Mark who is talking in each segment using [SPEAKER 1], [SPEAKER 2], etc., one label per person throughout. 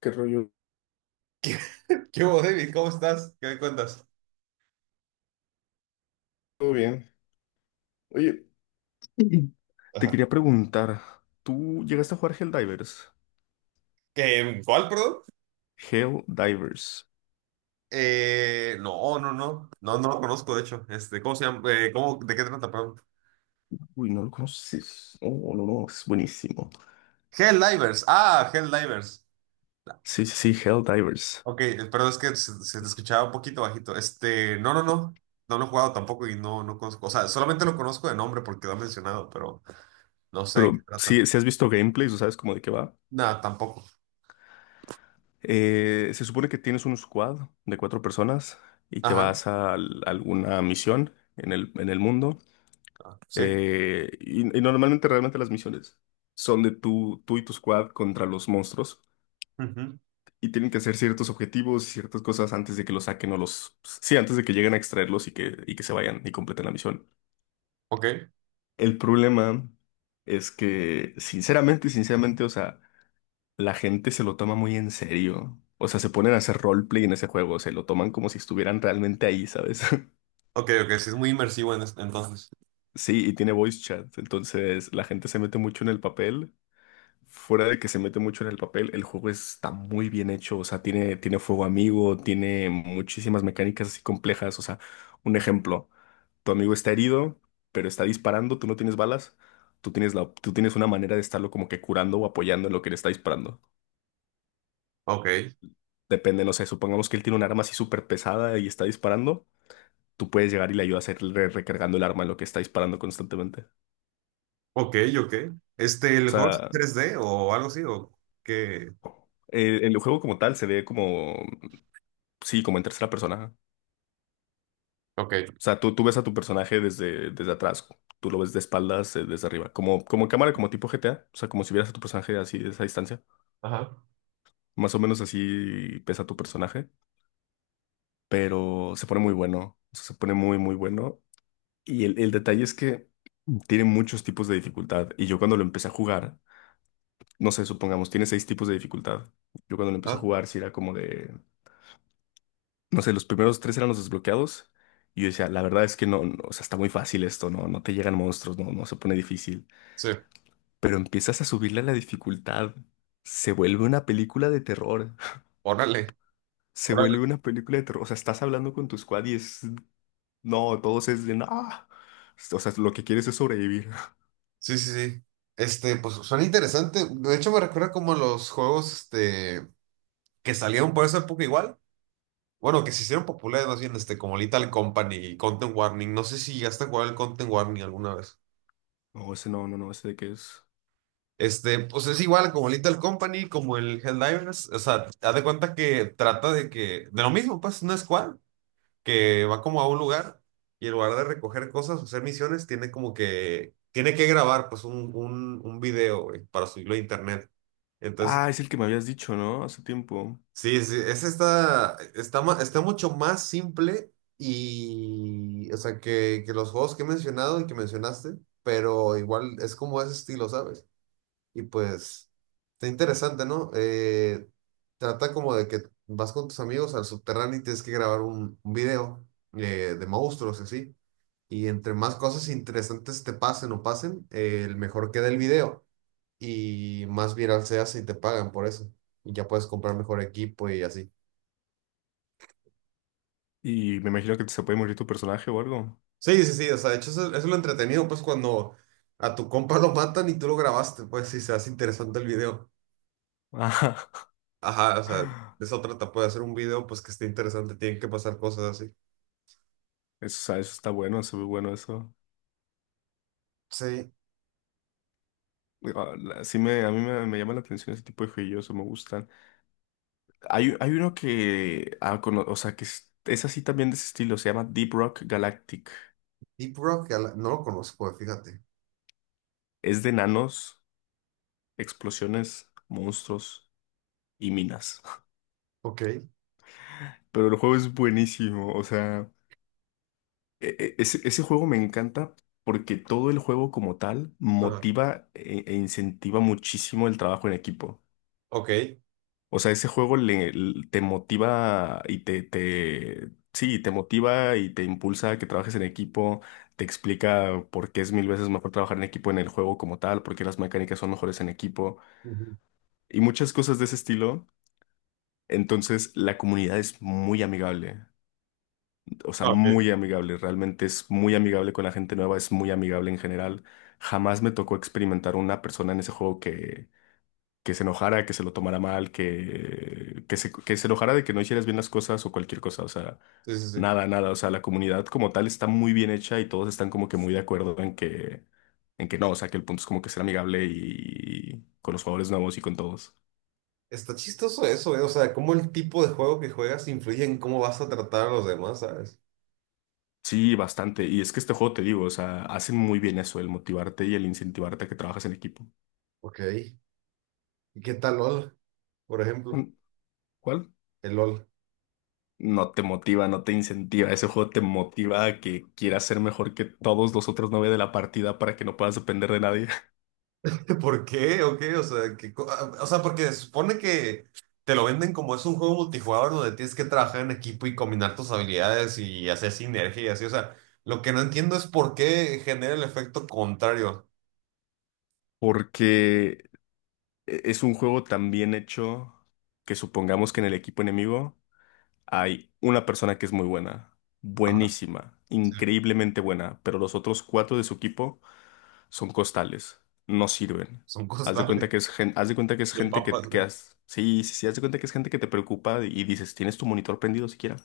[SPEAKER 1] ¿Qué rollo?
[SPEAKER 2] ¿Qué, qué hubo, David? ¿Cómo estás? ¿Qué me cuentas?
[SPEAKER 1] ¿Todo bien? Oye, Mm. te
[SPEAKER 2] Ajá.
[SPEAKER 1] quería preguntar, ¿tú llegaste a jugar Helldivers?
[SPEAKER 2] ¿Cuál, perdón?
[SPEAKER 1] Helldivers.
[SPEAKER 2] No. No, no lo conozco, de hecho. ¿Cómo se llama? ¿De qué trata, perdón?
[SPEAKER 1] Uy, no lo conoces. Oh, no, no, es buenísimo.
[SPEAKER 2] Helldivers. Ah, Helldivers.
[SPEAKER 1] Sí, sí, sí, Helldivers.
[SPEAKER 2] Ok, perdón, es que se te escuchaba un poquito bajito. No. No lo he jugado tampoco y no, no conozco. O sea, solamente lo conozco de nombre porque lo han mencionado, pero no sé de qué
[SPEAKER 1] Pero
[SPEAKER 2] trata.
[SPEAKER 1] si, si has visto gameplays o sabes cómo de qué va.
[SPEAKER 2] Nada, tampoco.
[SPEAKER 1] Se supone que tienes un squad de cuatro personas y te
[SPEAKER 2] Ajá.
[SPEAKER 1] vas a, alguna misión en el mundo.
[SPEAKER 2] Ah, sí.
[SPEAKER 1] Y normalmente realmente las misiones son de tú y tu squad contra los monstruos.
[SPEAKER 2] Ujú.
[SPEAKER 1] Y tienen que hacer ciertos objetivos y ciertas cosas antes de que los saquen o los... Sí, antes de que lleguen a extraerlos y que se vayan y completen la misión.
[SPEAKER 2] Ok.
[SPEAKER 1] El problema es que, sinceramente, o sea, la gente se lo toma muy en serio. O sea, se ponen a hacer roleplay en ese juego, se lo toman como si estuvieran realmente ahí, ¿sabes?
[SPEAKER 2] Ok, ok. Sí, es muy entonces.
[SPEAKER 1] Sí, y tiene voice chat, entonces la gente se mete mucho en el papel. Fuera de que se mete mucho en el papel, el juego está muy bien hecho, o sea, tiene fuego amigo, tiene muchísimas mecánicas así complejas, o sea, un ejemplo, tu amigo está herido, pero está disparando, tú no tienes balas, tú tienes una manera de estarlo como que curando o apoyando en lo que le está disparando.
[SPEAKER 2] Ok.
[SPEAKER 1] Depende, no sé, supongamos que él tiene un arma así súper pesada y está disparando, tú puedes llegar y le ayudas a ir recargando el arma en lo que está disparando constantemente. O
[SPEAKER 2] Ok, ok. ¿El juego es
[SPEAKER 1] sea,
[SPEAKER 2] 3D o algo así, o qué?
[SPEAKER 1] el juego como tal se ve como, sí, como en tercera persona.
[SPEAKER 2] Ok.
[SPEAKER 1] O sea, tú ves a tu personaje desde atrás, tú lo ves de espaldas, desde arriba, como en cámara, como tipo GTA, o sea, como si vieras a tu personaje así, de esa distancia.
[SPEAKER 2] Ajá.
[SPEAKER 1] Más o menos así pesa tu personaje, pero se pone muy bueno, o sea, se pone muy bueno. Y el detalle es que tiene muchos tipos de dificultad, y yo cuando lo empecé a jugar, no sé, supongamos, tiene seis tipos de dificultad. Yo cuando lo empecé a
[SPEAKER 2] Ah,
[SPEAKER 1] jugar, sí era como de, no sé, los primeros tres eran los desbloqueados. Y yo decía, la verdad es que no, no, o sea, está muy fácil esto, no, no te llegan monstruos, no, no se pone difícil.
[SPEAKER 2] sí.
[SPEAKER 1] Pero empiezas a subirle la dificultad. Se vuelve una película de terror.
[SPEAKER 2] Órale.
[SPEAKER 1] Se vuelve
[SPEAKER 2] Órale.
[SPEAKER 1] una película de terror. O sea, estás hablando con tu squad y es. No, todos es de. No. O sea, lo que quieres es sobrevivir.
[SPEAKER 2] Sí, sí, sí. Pues suena interesante. De hecho, me recuerda como los juegos, que salieron por esa época igual. Bueno, que se hicieron populares más bien, como Lethal Company y Content Warning. No sé si llegaste a jugar el Content Warning alguna vez.
[SPEAKER 1] No, ese no, ese de qué es.
[SPEAKER 2] Pues es igual como Little Company, como el Helldivers. O sea, haz de cuenta que trata de lo mismo, pues, una squad que va como a un lugar y en lugar de recoger cosas o hacer misiones, tiene como que, tiene que grabar pues un video, güey, para subirlo a internet. Entonces,
[SPEAKER 1] Ah, es el que me habías dicho, ¿no? Hace tiempo.
[SPEAKER 2] sí, sí, ese está, está mucho más simple y, o sea, que los juegos que he mencionado y que mencionaste, pero igual es como ese estilo, ¿sabes? Y pues, está interesante, ¿no? Trata como de que vas con tus amigos al subterráneo y tienes que grabar un video, de monstruos, y así. Y entre más cosas interesantes te pasen o pasen, el mejor queda el video y más viral se hace y te pagan por eso. Y ya puedes comprar mejor equipo y así.
[SPEAKER 1] Y me imagino que se puede morir tu personaje o algo.
[SPEAKER 2] Sí, sí, sí, o sea, de hecho eso, eso es lo entretenido, pues cuando a tu compa lo matan y tú lo grabaste, pues si se hace interesante el video.
[SPEAKER 1] Ah,
[SPEAKER 2] Ajá, o sea, de otra etapa de hacer un video pues que esté interesante, tienen que pasar cosas así.
[SPEAKER 1] eso, o sea, eso está bueno, se ve bueno eso.
[SPEAKER 2] Sí,
[SPEAKER 1] Ah, sí me, me llama la atención ese tipo de juegos, me gustan. Hay uno que, ah, o sea, que es así también de ese estilo, se llama Deep Rock Galactic.
[SPEAKER 2] Deep Rock, no lo conozco, fíjate.
[SPEAKER 1] Es de nanos, explosiones, monstruos y minas.
[SPEAKER 2] Ok.
[SPEAKER 1] Pero el juego es buenísimo, o sea, ese juego me encanta porque todo el juego como tal
[SPEAKER 2] Ajá.
[SPEAKER 1] motiva e incentiva muchísimo el trabajo en equipo.
[SPEAKER 2] Ok.
[SPEAKER 1] O sea, ese juego le, l- te motiva sí, te motiva y te impulsa a que trabajes en equipo, te explica por qué es mil veces mejor trabajar en equipo en el juego como tal, por qué las mecánicas son mejores en equipo
[SPEAKER 2] Ujú.
[SPEAKER 1] y muchas cosas de ese estilo. Entonces, la comunidad es muy amigable, o sea,
[SPEAKER 2] Ah, ok. Sí,
[SPEAKER 1] muy amigable, realmente es muy amigable con la gente nueva, es muy amigable en general. Jamás me tocó experimentar una persona en ese juego que se enojara, que se lo tomara mal, que se enojara de que no hicieras bien las cosas o cualquier cosa, o sea,
[SPEAKER 2] sí, sí.
[SPEAKER 1] nada, nada, o sea, la comunidad como tal está muy bien hecha y todos están como que muy de acuerdo en en que no, o sea, que el punto es como que ser amigable y con los jugadores nuevos y con todos.
[SPEAKER 2] Está chistoso eso, ¿eh? O sea, cómo el tipo de juego que juegas influye en cómo vas a tratar a los demás, ¿sabes?
[SPEAKER 1] Sí, bastante. Y es que este juego, te digo, o sea, hacen muy bien eso, el motivarte y el incentivarte a que trabajas en equipo.
[SPEAKER 2] Ok. ¿Y qué tal LOL, por ejemplo?
[SPEAKER 1] Mm, ¿cuál?
[SPEAKER 2] El LOL.
[SPEAKER 1] No te motiva, no te incentiva. Ese juego te motiva a que quieras ser mejor que todos los otros nueve de la partida para que no puedas depender de nadie.
[SPEAKER 2] ¿Por qué? ¿O qué? O sea, porque se supone que te lo venden como es un juego multijugador donde tienes que trabajar en equipo y combinar tus habilidades y hacer sinergia y así. O sea, lo que no entiendo es por qué genera el efecto contrario.
[SPEAKER 1] Porque es un juego tan bien hecho que supongamos que en el equipo enemigo hay una persona que es muy buena,
[SPEAKER 2] Ajá,
[SPEAKER 1] buenísima,
[SPEAKER 2] sí,
[SPEAKER 1] increíblemente buena, pero los otros cuatro de su equipo son costales, no sirven.
[SPEAKER 2] son
[SPEAKER 1] Haz de cuenta
[SPEAKER 2] costales
[SPEAKER 1] que es gente, haz de cuenta que es
[SPEAKER 2] de
[SPEAKER 1] gente
[SPEAKER 2] papas, güey.
[SPEAKER 1] sí, sí, sí, haz de cuenta que es gente que te preocupa y dices, ¿tienes tu monitor prendido siquiera? O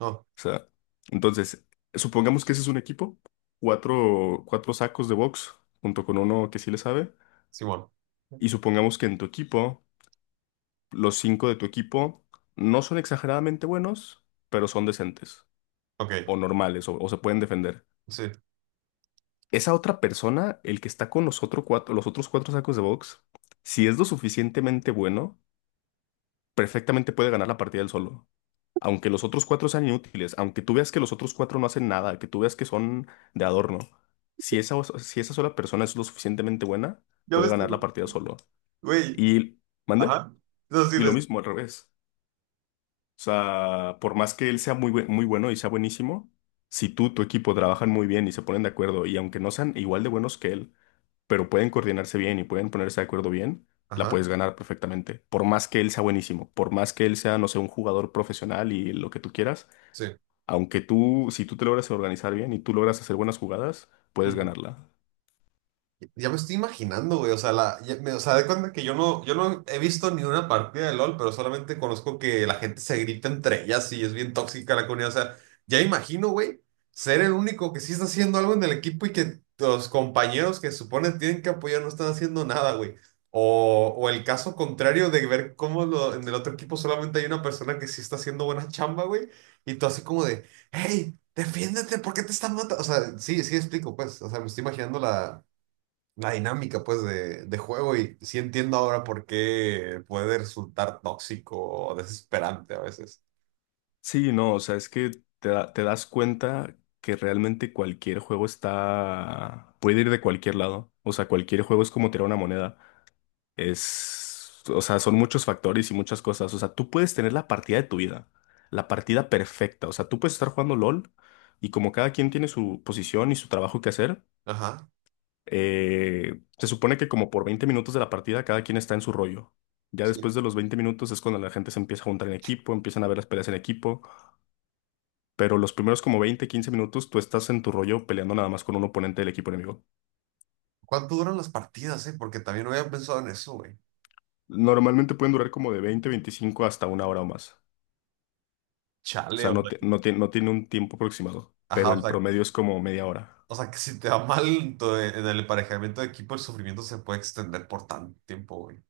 [SPEAKER 2] No,
[SPEAKER 1] sea, entonces, supongamos que ese es un equipo, cuatro sacos de box junto con uno que sí le sabe.
[SPEAKER 2] Simón.
[SPEAKER 1] Y supongamos que en tu equipo los cinco de tu equipo no son exageradamente buenos, pero son decentes
[SPEAKER 2] Ok,
[SPEAKER 1] o normales o se pueden defender.
[SPEAKER 2] sí.
[SPEAKER 1] Esa otra persona, el que está con los, otro cuatro, los otros cuatro sacos de box, si es lo suficientemente bueno, perfectamente puede ganar la partida él solo. Aunque los otros cuatro sean inútiles, aunque tú veas que los otros cuatro no hacen nada, que tú veas que son de adorno, si si esa sola persona es lo suficientemente buena,
[SPEAKER 2] Ya
[SPEAKER 1] puede
[SPEAKER 2] ves, que,
[SPEAKER 1] ganar
[SPEAKER 2] güey.
[SPEAKER 1] la partida solo.
[SPEAKER 2] Güey,
[SPEAKER 1] Y, mande,
[SPEAKER 2] ajá. No, sí
[SPEAKER 1] y lo
[SPEAKER 2] les.
[SPEAKER 1] mismo al revés. O sea, por más que él sea muy bueno y sea buenísimo, si tu equipo trabajan muy bien y se ponen de acuerdo, y aunque no sean igual de buenos que él, pero pueden coordinarse bien y pueden ponerse de acuerdo bien, la
[SPEAKER 2] Ajá,
[SPEAKER 1] puedes ganar perfectamente. Por más que él sea buenísimo, por más que él sea, no sé, un jugador profesional y lo que tú quieras,
[SPEAKER 2] sí.
[SPEAKER 1] si tú te logras organizar bien y tú logras hacer buenas jugadas, puedes
[SPEAKER 2] Ujú.
[SPEAKER 1] ganarla.
[SPEAKER 2] Ya me estoy imaginando, güey. O sea, de cuenta que yo no, yo no he visto ni una partida de LOL, pero solamente conozco que la gente se grita entre ellas y es bien tóxica la comunidad. O sea, ya me imagino, güey, ser el único que sí está haciendo algo en el equipo y que los compañeros que supone tienen que apoyar no están haciendo nada, güey. O el caso contrario de ver en el otro equipo solamente hay una persona que sí está haciendo buena chamba, güey. Y tú así como de, hey, defiéndete, ¿por qué te están matando? O sea, sí, sí explico, pues. O sea, me estoy imaginando la dinámica pues de juego y sí entiendo ahora por qué puede resultar tóxico o desesperante a veces.
[SPEAKER 1] Sí, no, o sea, es que te das cuenta que realmente cualquier juego está, puede ir de cualquier lado. O sea, cualquier juego es como tirar una moneda. Es, o sea, son muchos factores y muchas cosas. O sea, tú puedes tener la partida de tu vida, la partida perfecta. O sea, tú puedes estar jugando LOL y como cada quien tiene su posición y su trabajo que hacer,
[SPEAKER 2] Ajá,
[SPEAKER 1] se supone que como por 20 minutos de la partida cada quien está en su rollo. Ya
[SPEAKER 2] sí.
[SPEAKER 1] después de los 20 minutos es cuando la gente se empieza a juntar en equipo, empiezan a ver las peleas en equipo. Pero los primeros como 20 15 minutos tú estás en tu rollo peleando nada más con un oponente del equipo enemigo.
[SPEAKER 2] ¿Cuánto duran las partidas, eh? Porque también no había pensado en eso, güey.
[SPEAKER 1] Normalmente pueden durar como de 20 25 hasta una hora o más. O
[SPEAKER 2] Chale,
[SPEAKER 1] sea,
[SPEAKER 2] o sea,
[SPEAKER 1] no tiene un tiempo aproximado, pero
[SPEAKER 2] ajá,
[SPEAKER 1] el promedio es como media hora.
[SPEAKER 2] o sea, que si te va mal en el emparejamiento de equipo, el sufrimiento se puede extender por tanto tiempo, güey.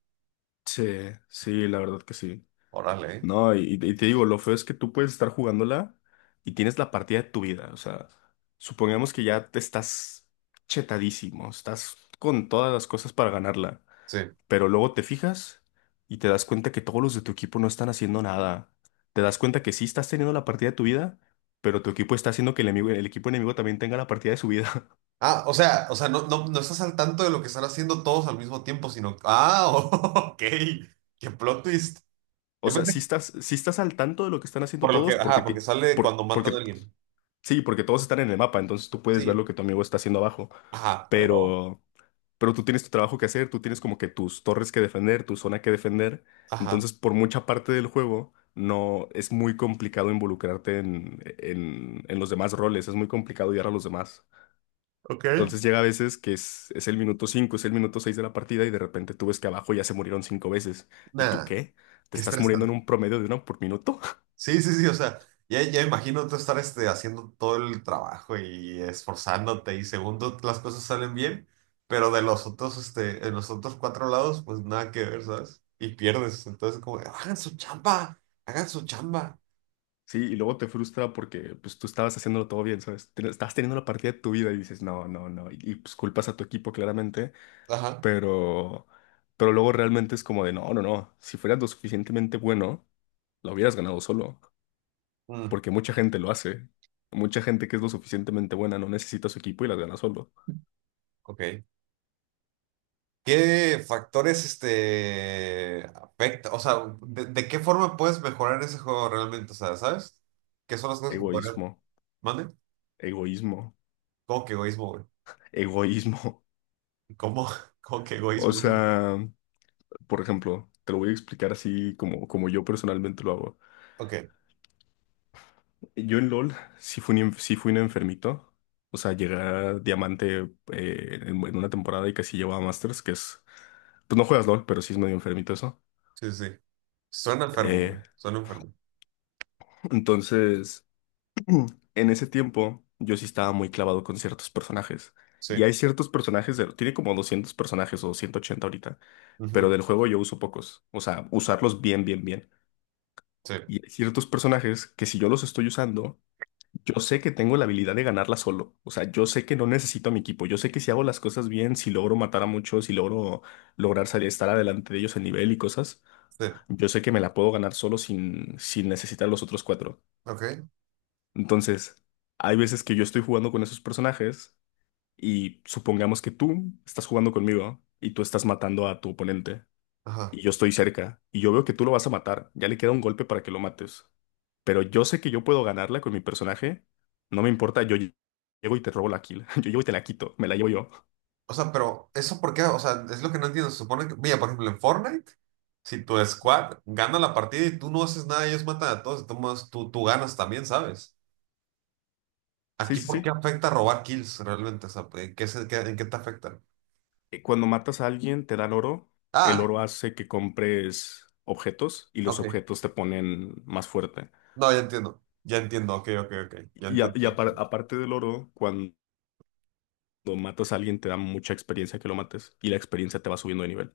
[SPEAKER 1] Sí, sí, la verdad que sí.
[SPEAKER 2] Órale, ¿eh?
[SPEAKER 1] No, y te digo, lo feo es que tú puedes estar jugándola y tienes la partida de tu vida. O sea, supongamos que ya te estás chetadísimo, estás con todas las cosas para ganarla,
[SPEAKER 2] Sí.
[SPEAKER 1] pero luego te fijas y te das cuenta que todos los de tu equipo no están haciendo nada. Te das cuenta que sí estás teniendo la partida de tu vida, pero tu equipo está haciendo que el equipo enemigo también tenga la partida de su vida.
[SPEAKER 2] Ah, o sea, no, no, no estás al tanto de lo que están haciendo todos al mismo tiempo, sino, ah, ok, qué plot twist.
[SPEAKER 1] O
[SPEAKER 2] Yo
[SPEAKER 1] sea,
[SPEAKER 2] pensé que-
[SPEAKER 1] sí estás al tanto de lo que están haciendo
[SPEAKER 2] por lo que,
[SPEAKER 1] todos
[SPEAKER 2] ajá,
[SPEAKER 1] porque,
[SPEAKER 2] porque sale cuando matan a
[SPEAKER 1] porque
[SPEAKER 2] alguien.
[SPEAKER 1] sí, porque todos están en el mapa, entonces tú puedes ver lo
[SPEAKER 2] Sí,
[SPEAKER 1] que tu amigo está haciendo abajo.
[SPEAKER 2] ajá, pero,
[SPEAKER 1] Pero, pero tú tienes tu trabajo que hacer, tú tienes como que tus torres que defender, tu zona que defender.
[SPEAKER 2] ajá,
[SPEAKER 1] Entonces, por mucha parte del juego, no es muy complicado involucrarte en los demás roles, es muy complicado guiar a los demás.
[SPEAKER 2] ok,
[SPEAKER 1] Entonces llega a veces que es el minuto 5, es el minuto 6 de la partida y de repente tú ves que abajo ya se murieron cinco veces. ¿Y tú
[SPEAKER 2] nada,
[SPEAKER 1] qué? ¿Te
[SPEAKER 2] qué
[SPEAKER 1] estás muriendo en
[SPEAKER 2] estresante.
[SPEAKER 1] un promedio de uno por minuto?
[SPEAKER 2] Sí, sí, sí, o sea, ya, ya imagino tú estar haciendo todo el trabajo y esforzándote y segundo las cosas salen bien, pero de los otros, en los otros cuatro lados, pues nada que ver, ¿sabes? Y pierdes, entonces como, hagan su chamba, hagan su chamba.
[SPEAKER 1] Sí, y luego te frustra porque pues tú estabas haciéndolo todo bien, ¿sabes? Estabas teniendo la partida de tu vida y dices, no, no, no, pues culpas a tu equipo claramente,
[SPEAKER 2] Ajá,
[SPEAKER 1] pero, pero luego realmente es como de, no, no, no, si fueras lo suficientemente bueno, lo hubieras ganado solo,
[SPEAKER 2] mm,
[SPEAKER 1] porque mucha gente lo hace, mucha gente que es lo suficientemente buena no necesita su equipo y las gana solo.
[SPEAKER 2] ok. ¿Qué factores, afecta? O sea, de qué forma puedes mejorar ese juego realmente? O sea, ¿sabes? ¿Qué son las cosas que podrías?
[SPEAKER 1] Egoísmo,
[SPEAKER 2] ¿Mande?
[SPEAKER 1] egoísmo,
[SPEAKER 2] ¿Cómo que egoísmo, güey?
[SPEAKER 1] egoísmo.
[SPEAKER 2] ¿Cómo? ¿Cómo que
[SPEAKER 1] O
[SPEAKER 2] egoísmo, güey?
[SPEAKER 1] sea, por ejemplo, te lo voy a explicar así como, como yo personalmente lo hago.
[SPEAKER 2] Ok,
[SPEAKER 1] Yo en LOL sí fui un, sí fui un enfermito. O sea, llegué a diamante en una temporada y casi llevaba Masters, que es... Pues no juegas LOL, pero sí es medio enfermito eso.
[SPEAKER 2] sí, sí, sí. Suena enfermo,
[SPEAKER 1] Eh,
[SPEAKER 2] güey. Suena enfermo.
[SPEAKER 1] entonces, en ese tiempo yo sí estaba muy clavado con ciertos personajes.
[SPEAKER 2] Sí.
[SPEAKER 1] Y hay ciertos personajes, tiene como 200 personajes o 180 ahorita, pero
[SPEAKER 2] Ujú,
[SPEAKER 1] del juego yo uso pocos. O sea, usarlos bien.
[SPEAKER 2] sí,
[SPEAKER 1] Y hay ciertos personajes que si yo los estoy usando, yo sé que tengo la habilidad de ganarla solo. O sea, yo sé que no necesito a mi equipo. Yo sé que si hago las cosas bien, si logro matar a muchos, si logro lograr salir, estar adelante de ellos en nivel y cosas,
[SPEAKER 2] sí.
[SPEAKER 1] yo sé que me la puedo ganar solo sin necesitar a los otros cuatro.
[SPEAKER 2] Ok,
[SPEAKER 1] Entonces, hay veces que yo estoy jugando con esos personajes y supongamos que tú estás jugando conmigo y tú estás matando a tu oponente
[SPEAKER 2] ajá.
[SPEAKER 1] y yo estoy cerca, y yo veo que tú lo vas a matar, ya le queda un golpe para que lo mates. Pero yo sé que yo puedo ganarla con mi personaje, no me importa, llego y te robo la kill, yo llego y te la quito, me la llevo yo.
[SPEAKER 2] O sea, pero ¿eso por qué? O sea, es lo que no entiendo. Se supone que, mira, por ejemplo, en Fortnite, si tu squad gana la partida y tú no haces nada, ellos matan a todos, de todos modos, tú ganas también, ¿sabes?
[SPEAKER 1] Sí,
[SPEAKER 2] Aquí,
[SPEAKER 1] sí,
[SPEAKER 2] ¿por qué
[SPEAKER 1] sí.
[SPEAKER 2] afecta robar kills realmente? ¿En qué te afecta?
[SPEAKER 1] Cuando matas a alguien, te dan oro, el
[SPEAKER 2] Ah,
[SPEAKER 1] oro hace que compres objetos y los
[SPEAKER 2] ok.
[SPEAKER 1] objetos te ponen más fuerte.
[SPEAKER 2] No, ya entiendo. Ya entiendo, ok, ok, ok. Ya entiendo.
[SPEAKER 1] Aparte del oro, cuando matas a alguien, te da mucha experiencia que lo mates y la experiencia te va subiendo de nivel.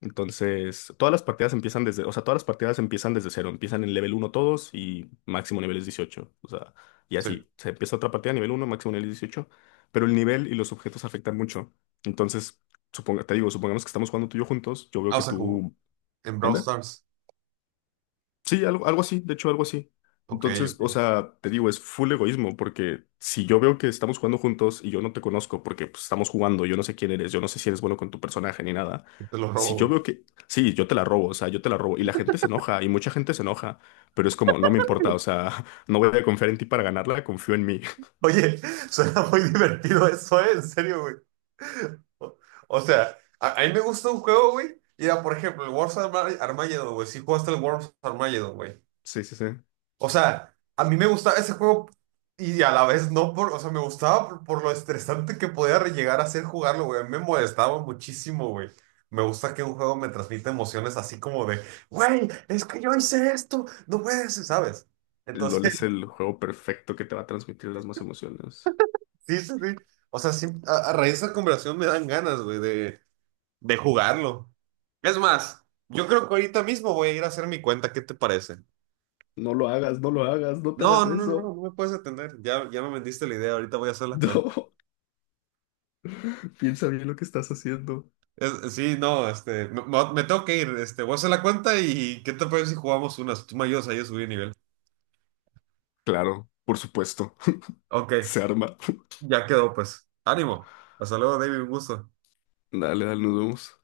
[SPEAKER 1] Entonces, todas las partidas empiezan desde, o sea, todas las partidas empiezan desde cero, empiezan en level uno todos y máximo nivel es 18, o sea, y
[SPEAKER 2] Sí.
[SPEAKER 1] así, se empieza otra partida a nivel uno máximo nivel es 18, pero el nivel y los objetos afectan mucho. Entonces, suponga, te digo, supongamos que estamos jugando tú y yo juntos, yo veo
[SPEAKER 2] Ah, o
[SPEAKER 1] que
[SPEAKER 2] sea, como,
[SPEAKER 1] tú,
[SPEAKER 2] en Brawl
[SPEAKER 1] ¿mande?
[SPEAKER 2] Stars.
[SPEAKER 1] Sí, algo, algo así, de hecho, algo así.
[SPEAKER 2] Ok,
[SPEAKER 1] Entonces,
[SPEAKER 2] ok.
[SPEAKER 1] o sea, te digo, es full egoísmo, porque si yo veo que estamos jugando juntos y yo no te conozco, porque pues, estamos jugando, yo no sé quién eres, yo no sé si eres bueno con tu personaje ni nada.
[SPEAKER 2] Yo te lo robo,
[SPEAKER 1] Si yo
[SPEAKER 2] güey.
[SPEAKER 1] veo que, sí, yo te la robo, o sea, yo te la robo, y la gente se enoja, y mucha gente se enoja, pero es como, no me importa, o sea, no voy a confiar en ti para ganarla, confío en mí.
[SPEAKER 2] Oye, suena muy divertido eso, ¿eh? En serio, güey. O, o sea, a mí me gusta un juego, güey. Mira, por ejemplo, el Armageddon, güey. Sí jugaste el Wars Armageddon, güey.
[SPEAKER 1] Sí, sí, sí.
[SPEAKER 2] O sea, a mí me gustaba ese juego y a la vez no por... O sea, me gustaba por lo estresante que llegar a ser jugarlo, güey. A mí me molestaba muchísimo, güey. Me gusta que un juego me transmita emociones así como de, güey, es que yo hice esto, no puedes, ¿sabes?
[SPEAKER 1] LOL
[SPEAKER 2] Entonces
[SPEAKER 1] es el juego perfecto que te va a transmitir las más emociones.
[SPEAKER 2] sí, sí, sí. O sea, sí, a raíz de esa conversación me dan ganas, güey, de jugarlo. Es más, yo creo que ahorita mismo voy a ir a hacer mi cuenta. ¿Qué te parece?
[SPEAKER 1] No lo hagas, no lo hagas, no te
[SPEAKER 2] No,
[SPEAKER 1] hagas
[SPEAKER 2] no, no, no,
[SPEAKER 1] eso.
[SPEAKER 2] no me puedes atender. Ya, ya me vendiste la idea. Ahorita voy a hacer la cuenta.
[SPEAKER 1] No, piensa bien lo que estás haciendo.
[SPEAKER 2] No, me tengo que ir. Voy a hacer la cuenta y ¿qué te parece si jugamos unas? Tú me ayudas ahí a subir nivel.
[SPEAKER 1] Claro, por supuesto.
[SPEAKER 2] Ok,
[SPEAKER 1] Se arma.
[SPEAKER 2] ya quedó, pues. Ánimo. Hasta luego, David. Un gusto.
[SPEAKER 1] Dale, dale, nos vemos.